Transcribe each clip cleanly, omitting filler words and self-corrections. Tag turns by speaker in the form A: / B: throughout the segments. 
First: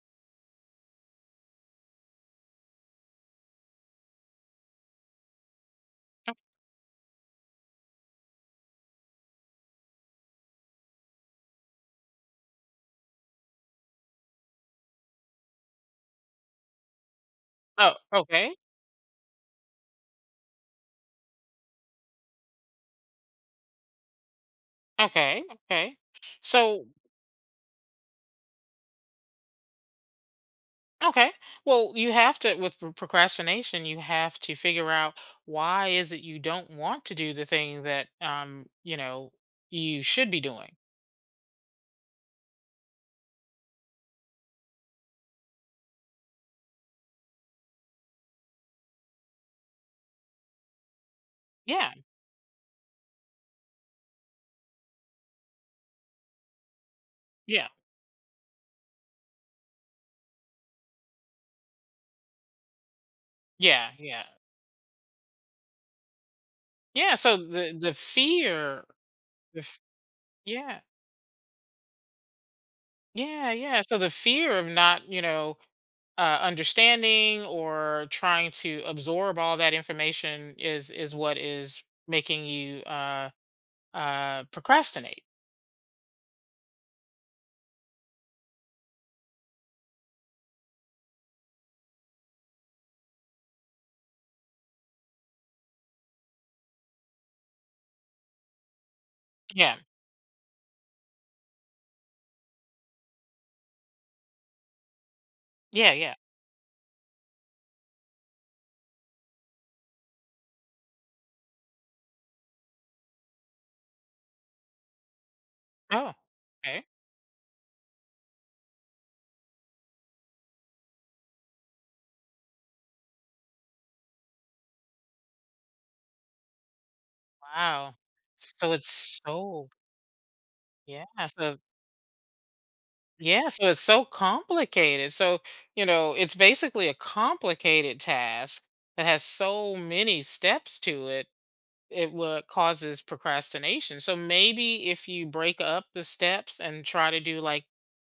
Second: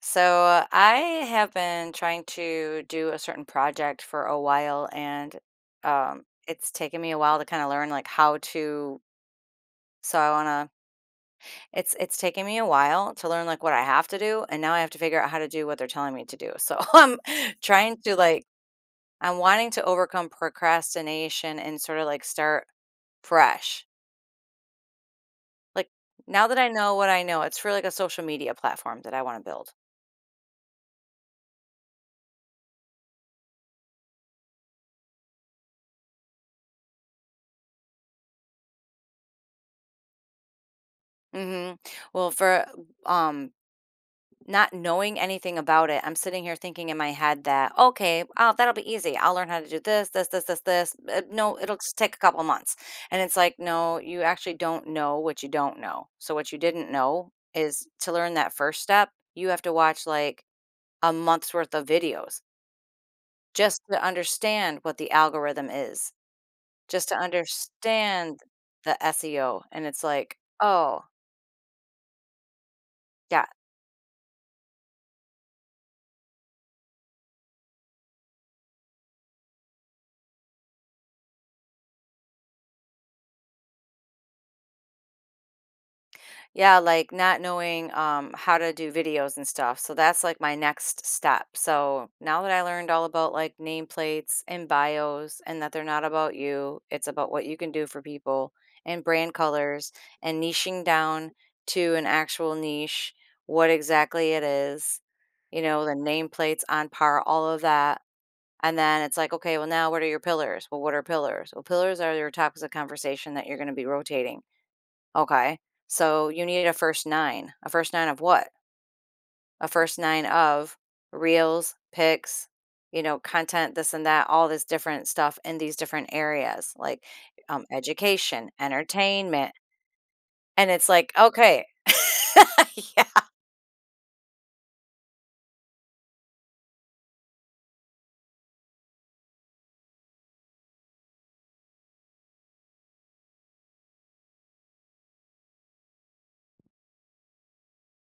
A: So I have been trying to do a certain project for a while, and it's taken me a while to kind of learn like how to. So I want to it's it's taken me a while to learn like what I have to do, and now I have to figure out how to do what they're telling me to do. So
B: Oh,
A: trying to like
B: okay.
A: I'm wanting to overcome procrastination and sort of like start fresh.
B: Okay.
A: Like,
B: Okay.
A: now that I
B: So,
A: know what I know, it's for, like, a social media platform that I want to build.
B: okay. Well, you have to, with procrastination, you have to figure out why is it you don't want to do the thing that, you know, you should be doing.
A: Mhm. Well, for um not knowing anything about it, I'm sitting here thinking in my head that, okay, oh, that'll be easy. I'll learn how to do this, this, this, this, this. No, it'll
B: Yeah.
A: just take a couple months. And it's like, no, you actually don't know what you don't know. So, what you didn't know
B: Yeah.
A: is to learn that first step, you have to watch like a month's worth of videos just
B: Yeah.
A: to
B: Yeah.
A: understand what the algorithm is, just
B: Yeah.
A: to
B: So the
A: understand
B: fear,
A: the
B: the,
A: SEO.
B: f-
A: And it's like,
B: yeah.
A: oh, yeah.
B: Yeah. Yeah. So the fear of not, you know, understanding or trying to absorb all that information is what is making you procrastinate.
A: Yeah, like not knowing, how to do videos and stuff. So that's like my next step. So now that I learned all about like nameplates and bios, and that they're not about you, it's about what you can do for people, and brand
B: Yeah.
A: colors, and niching down to an actual niche, what exactly it is, you know, the
B: Yeah. Yeah.
A: nameplates on par, all of that. And then it's like, okay, well, now what are your pillars? Well, what are pillars? Well, pillars are your topics of conversation that you're going to be rotating. Okay.
B: Oh.
A: So you need a
B: Okay.
A: first nine. A first nine of what? A first nine of reels, pics, you know, content, this and that, all this different stuff in these different areas, like,
B: Wow.
A: education,
B: So it's
A: entertainment.
B: so
A: And it's
B: yeah.
A: like,
B: So
A: okay. Yeah.
B: yeah. So it's so complicated. So you know, it's basically a complicated task that has so many steps to it what causes procrastination. So maybe if you break up the steps and try to do like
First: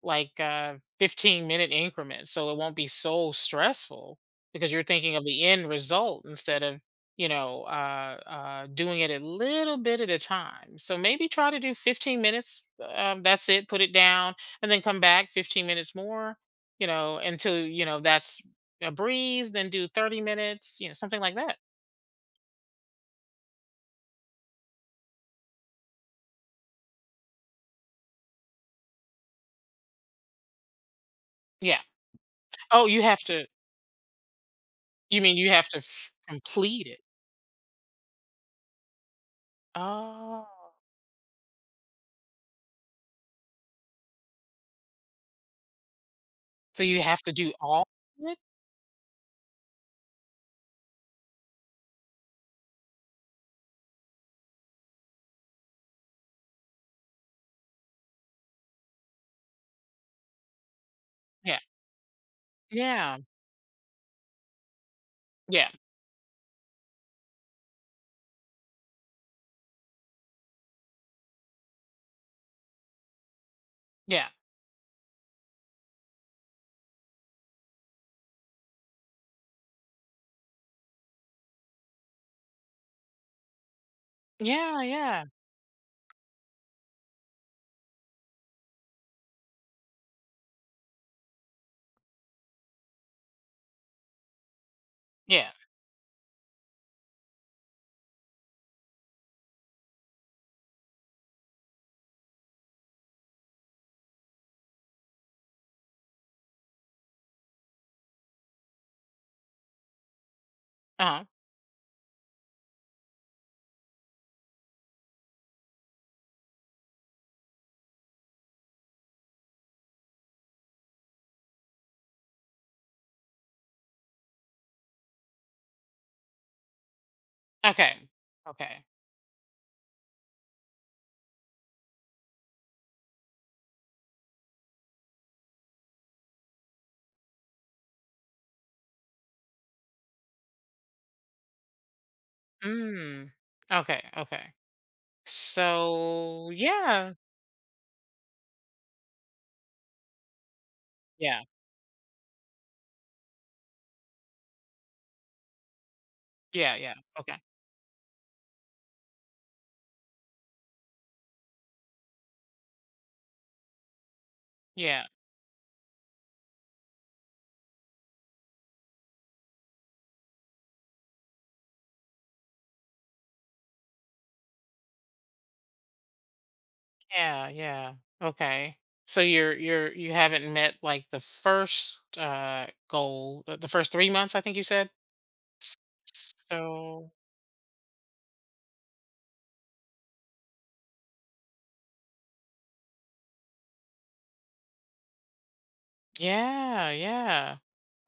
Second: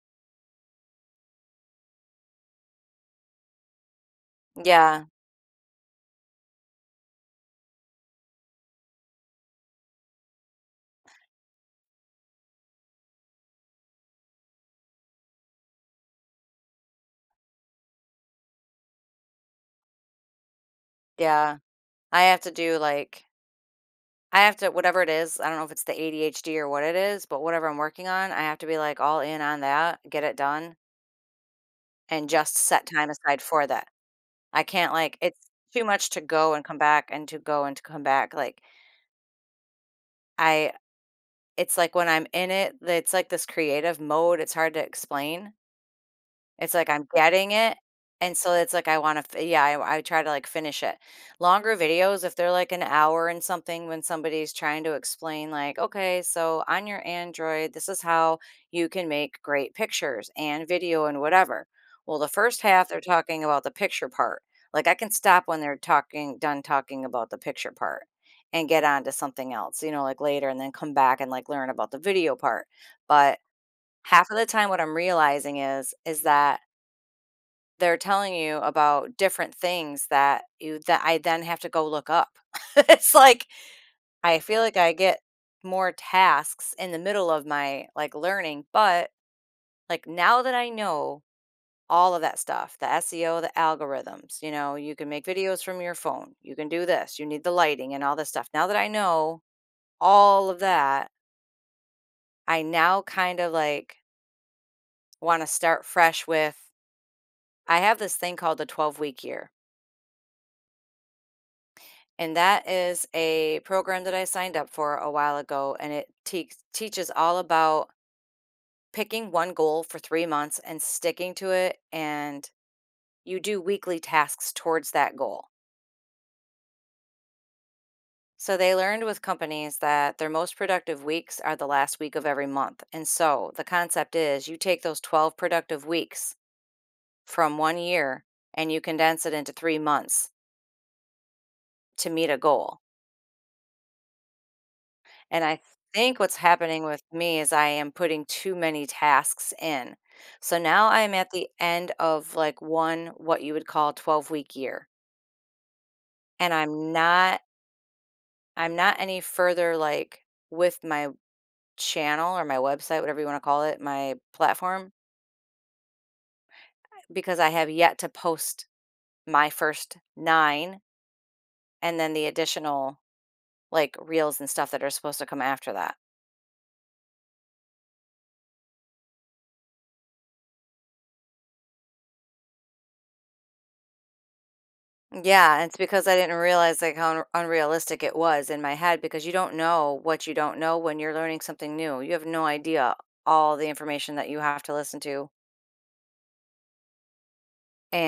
B: like uh 15-minute increments so it won't be so stressful because you're
A: Yeah.
B: thinking of the end result instead of you know doing it a little bit at a time. So maybe try to do 15 minutes, that's it, put it down and then come back 15 minutes more, you know, until you know that's a breeze, then do 30 minutes, you know, something like that.
A: Yeah. I have to do like, I have to, whatever it is, I don't know if it's the ADHD or what it is, but whatever I'm working on, I have to be, like, all in on that, get it done,
B: Yeah.
A: and just set
B: Oh, you
A: time
B: have
A: aside
B: to.
A: for that. I can't, like,
B: You mean
A: it's
B: you have to
A: too much
B: f
A: to go and come
B: complete it?
A: back, and to go and to come back, like,
B: Oh,
A: I it's like when I'm in it, it's like this creative mode, it's hard to explain. It's
B: so
A: like
B: you
A: I'm
B: have to
A: getting
B: do
A: it,
B: all of
A: and
B: it?
A: so it's like, I wanna yeah, I try to, like, finish it. Longer videos, if they're, like, an hour and something, when somebody's trying to explain, like, "Okay, so on your Android, this is how you can make great pictures and video and
B: Yeah,
A: whatever." Well, the first half, they're
B: yeah,
A: talking about the picture part. Like, I can stop when
B: yeah,
A: they're talking done talking about the picture part, and get on to something else, you know, like, later, and then come back and, like, learn about the video part. But
B: yeah,
A: half of the time, what I'm realizing is that they're telling you about different things that I then have to go look up. It's like I feel like
B: yeah,
A: I get
B: yeah,
A: more tasks in the middle of my, like, learning. But, like, now that I know all of that stuff, the SEO, the algorithms, you know, you can make
B: yeah,
A: videos from your phone, you can do this, you need the lighting and all this stuff. Now that I know all of that, I now kind of, like, wanna start fresh with I have this thing called the 12-week year.
B: uh-huh,
A: And that is a program that I signed up for a while ago, and it teaches all about picking one goal for 3 months and sticking to it. And you do weekly tasks towards that goal.
B: okay,
A: So they
B: okay,
A: learned with companies that their most productive weeks are the last week of every month. And so the concept is you take those 12 productive weeks from one year and you condense it into 3 months to meet a goal.
B: mm, okay, okay,
A: And I think what's
B: so
A: happening with
B: yeah,
A: me is I am putting too many tasks in. So now I'm at
B: yeah,
A: the end of, like, one what you would call 12-week year, and
B: yeah,
A: I'm
B: yeah, okay,
A: not, I'm not any further, like, with my channel or my website, whatever you want to call it, my platform,
B: yeah,
A: because I have yet to post my first 9, and then the additional, like, reels and stuff that are supposed to come after that.
B: yeah, yeah, okay, so you're you haven't met, like, the first, goal, the first 3 months, I think you said?
A: Yeah, it's because I didn't realize, like,
B: So
A: how unrealistic it was in my head, because you don't know what you don't know when you're learning something new. You have no idea all the information that you have to listen to.
B: yeah, yeah.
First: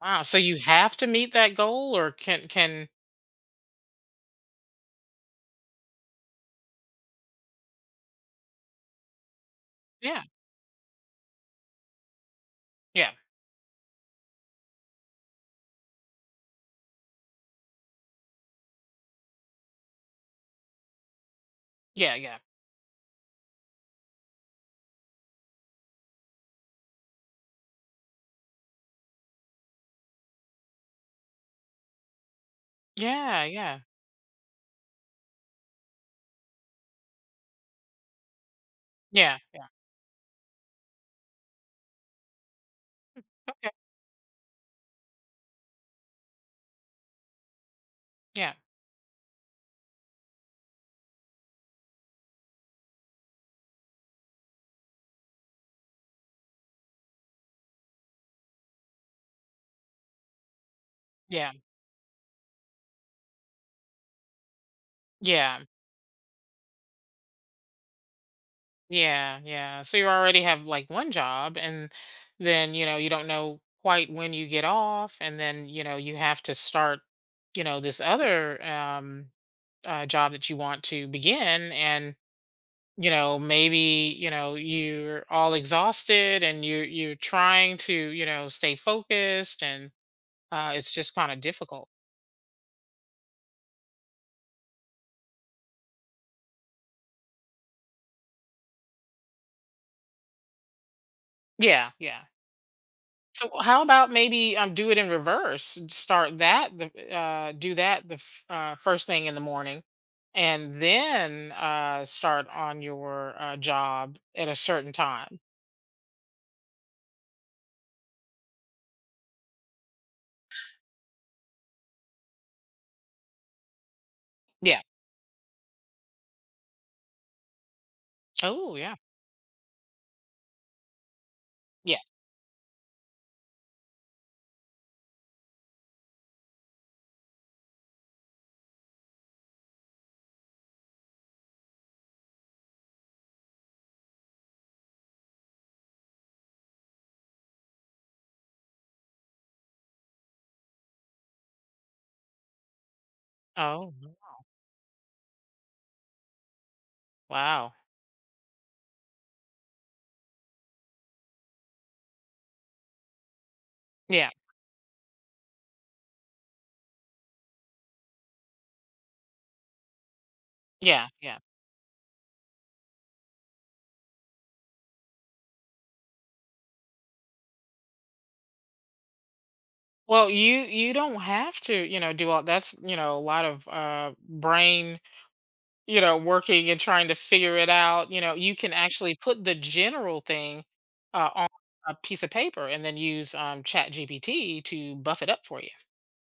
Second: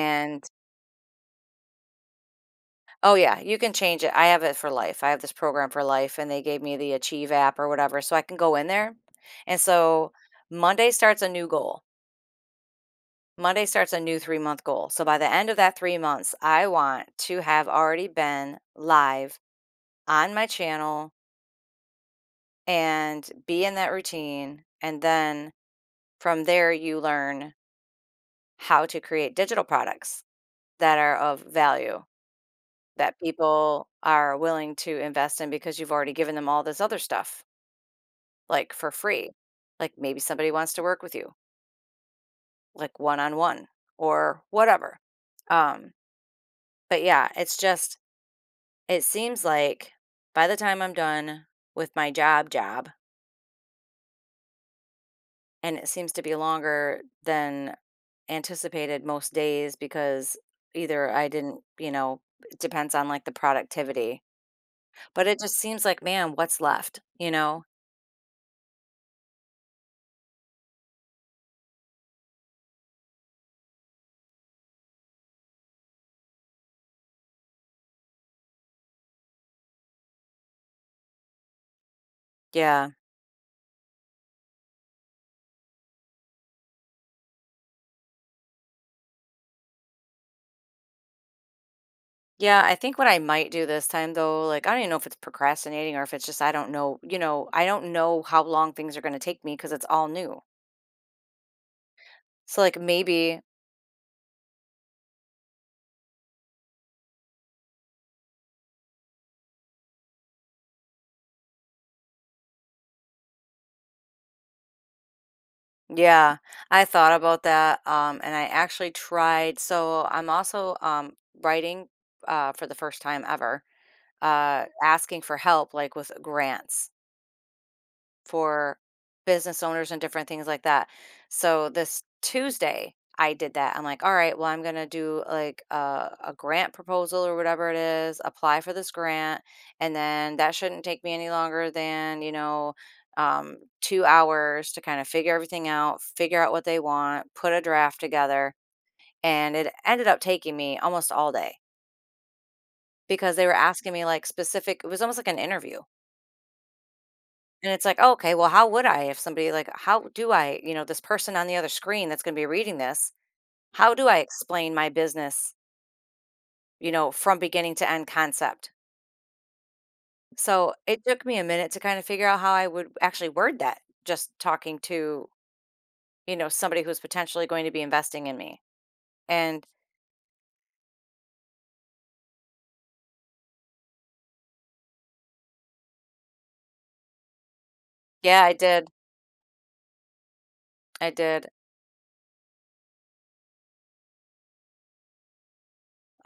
B: Wow, so you have to meet that goal or can
A: oh yeah, you can change it. I have it for life. I have this program for life, and they gave me the Achieve app or whatever, so I can go in there. And so
B: yeah,
A: Monday starts a new goal.
B: yeah,
A: Monday starts a new 3-month goal. So by the end of that 3 months, I want to have already been live on my channel
B: yeah, yeah.
A: and be in that routine. And then from there, you learn how to create digital products that are of value, that
B: Yeah, yeah.
A: people are willing to invest in because you've already given them all this other stuff, like, for free.
B: Yeah, yeah.
A: Like, maybe somebody wants to work with you, like, one on one
B: Okay.
A: or whatever. Um, but yeah, it's just,
B: Yeah.
A: it seems like by the time I'm done with my job, job, and it seems to be longer than anticipated most days because either I
B: Yeah.
A: didn't, you know, it depends on, like, the productivity. But it just
B: Yeah.
A: seems like, man, what's left, you know?
B: Yeah, yeah. So you already have like one job and then, you know, you don't know quite when you get off, and then, you know, you have to start, you know, this other job that you want to begin, and
A: Yeah.
B: you know maybe, you know, you're all exhausted and you're trying to, you know, stay focused, and it's just kind of difficult.
A: Yeah, I think what I might do this time, though, like, I don't even know if it's procrastinating or if it's just, I don't know, you know, I don't know how long things are going to take me because it's all new.
B: Yeah, yeah.
A: So, like, maybe,
B: So how about maybe do it in reverse, start that the do that the first thing in the morning and then start on your job at a certain time.
A: yeah, I thought about that, and I actually tried, so I'm also writing for the first time ever,
B: Yeah.
A: asking for help, like, with grants
B: Oh
A: for
B: yeah.
A: business owners and different things like that. So
B: Yeah.
A: this Tuesday, I did that. I'm like, all right, well, I'm going to do like a grant proposal or whatever it is, apply for this grant. And then that shouldn't take me any longer than, you know, 2 hours to kind of figure everything out, figure out what they want, put a draft together. And it ended up taking me almost all day, because they were asking
B: Oh
A: me, like, specific, it was almost like an interview. And
B: wow.
A: it's like, "Oh, okay, well, how would I, if somebody, like, how do I, you know, this person on the other screen that's gonna be reading this, how do I
B: Yeah.
A: explain my business, you know, from beginning to end concept?" So, it
B: Yeah.
A: took me
B: Yeah.
A: a minute to kind of figure out how I would actually word that, just talking to, you know, somebody who's potentially going to be investing in me. And
B: Well, you don't have to, you know, do all That's, you know, a lot of brain, you know, working and trying to figure it out. You know,
A: yeah, I
B: you can
A: did.
B: actually put the general thing
A: I did.
B: on a piece of paper and then use Chat GPT to buff it up for you.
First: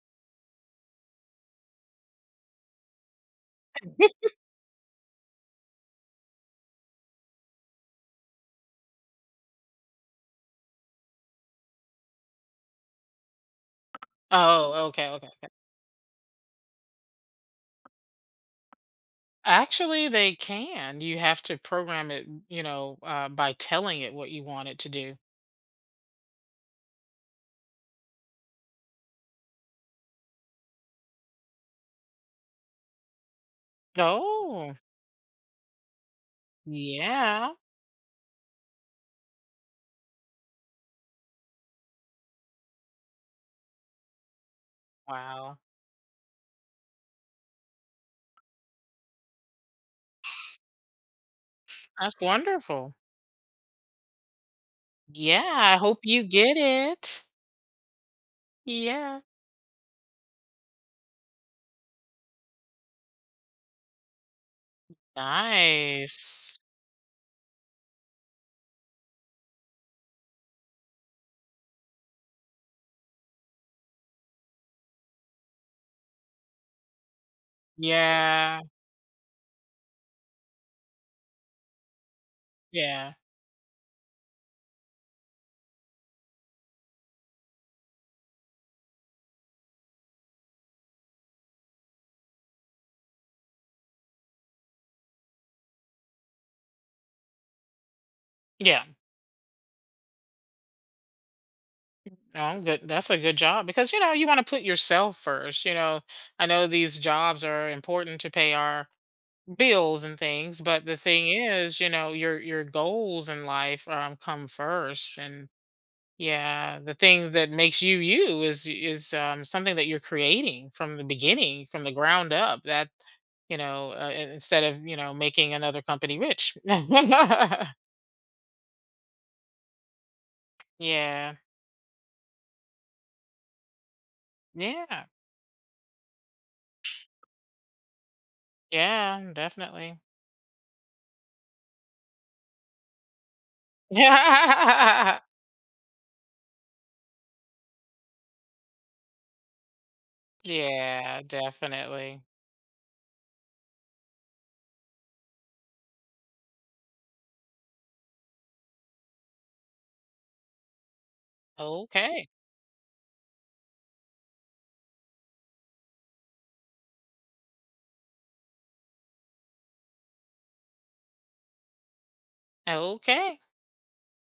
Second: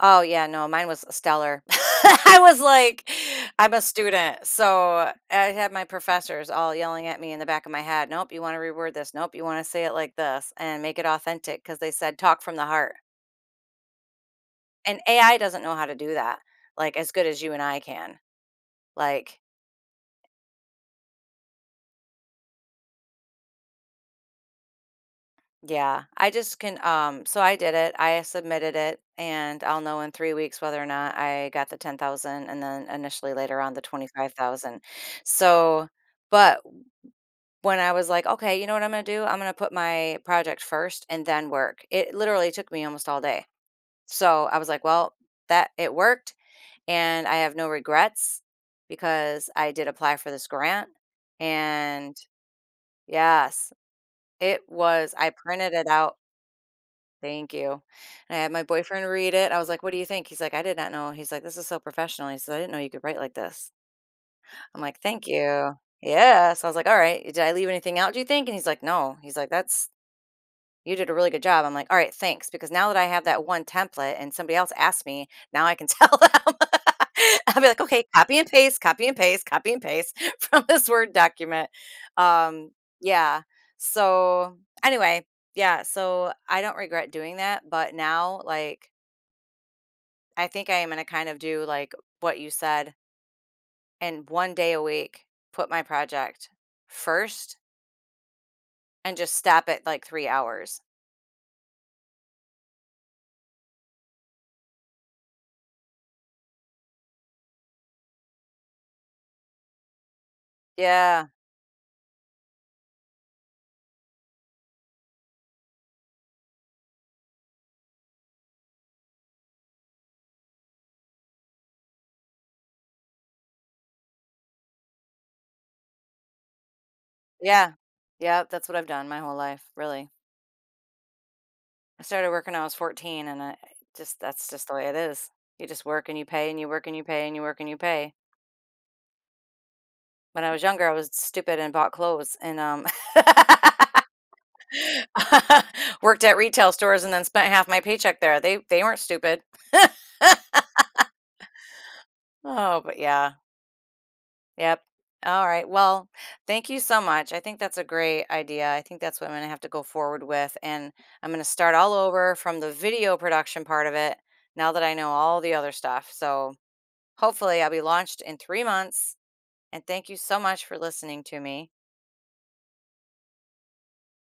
A: Oh, yeah, no, mine was stellar. I was like, I'm a student. So I had my professors all yelling at me in the back of my head, nope, you want to reword this. Nope, you want to say it like this and make it authentic because they said talk from the heart.
B: Oh,
A: And
B: okay, okay.
A: AI doesn't know how to do that like as good as you and I can. Like,
B: Actually, they can. You have to program it, you know, by telling it what you want it to do.
A: yeah, I just can. So I did it. I submitted it, and I'll know in 3 weeks whether or not I got the 10,000, and then initially later on the twenty five
B: Oh,
A: thousand. So, but
B: yeah.
A: when I was like, okay, you know what I'm going to do? I'm going to put my project first and then work. It literally took me almost all day. So I was like, well,
B: Wow.
A: that it worked, and I have no regrets because I did apply for this grant. And
B: That's wonderful.
A: yes, it was, I
B: Yeah,
A: printed
B: I
A: it
B: hope
A: out.
B: you get it.
A: Thank you. And I had my boyfriend
B: Yeah.
A: read it. I was like, what do you think? He's like, I did not know. He's like, this is so professional. He says, I didn't know you could write like this. I'm like, thank you. Yeah.
B: Nice.
A: So I was like, all right, did I leave anything out, do you think? And he's like, no. He's like, that's, you did a really good job. I'm like, "All right, thanks," because now that I have that one template and somebody else asked me, now I can tell them. I'll be like, "Okay, copy and
B: Yeah,
A: paste, copy and paste, copy and paste from this Word document." Um,
B: yeah,
A: yeah. So, anyway, yeah, so I don't regret doing that, but now, like, I think I am gonna kind of do, like, what you said, and 1 day a week, put my project first,
B: yeah.
A: and just stop at, like, 3 hours.
B: No, I'm good. That's a good job, because you know you want to put yourself first. You know, I know these jobs are important to pay our bills and things, but the
A: Yeah.
B: thing is, you know, your goals in life, come first, and yeah, the thing that makes you you is something that you're creating from the beginning, from the ground up. That, you know, instead of, you know, making another company rich.
A: Yeah. Yeah, that's what I've done my whole life, really.
B: Yeah.
A: I started working when I was 14, and I just, that's just the way it
B: Yeah.
A: is. You just work and you pay and you work and you pay and you work and you pay.
B: Yeah, definitely.
A: When I was younger, I was stupid and bought clothes and worked at retail stores, and then spent half my paycheck there. They weren't stupid.
B: Yeah, definitely.
A: Oh, but yeah. Yep. All right. Well, thank you so much. I think that's a great idea. I think that's what I'm going to have to go forward with. And I'm going to start all
B: Okay.
A: over from the video production part of it now that I know all the other stuff. So hopefully I'll be launched in 3 months. And thank you so much for listening to me.
B: Okay.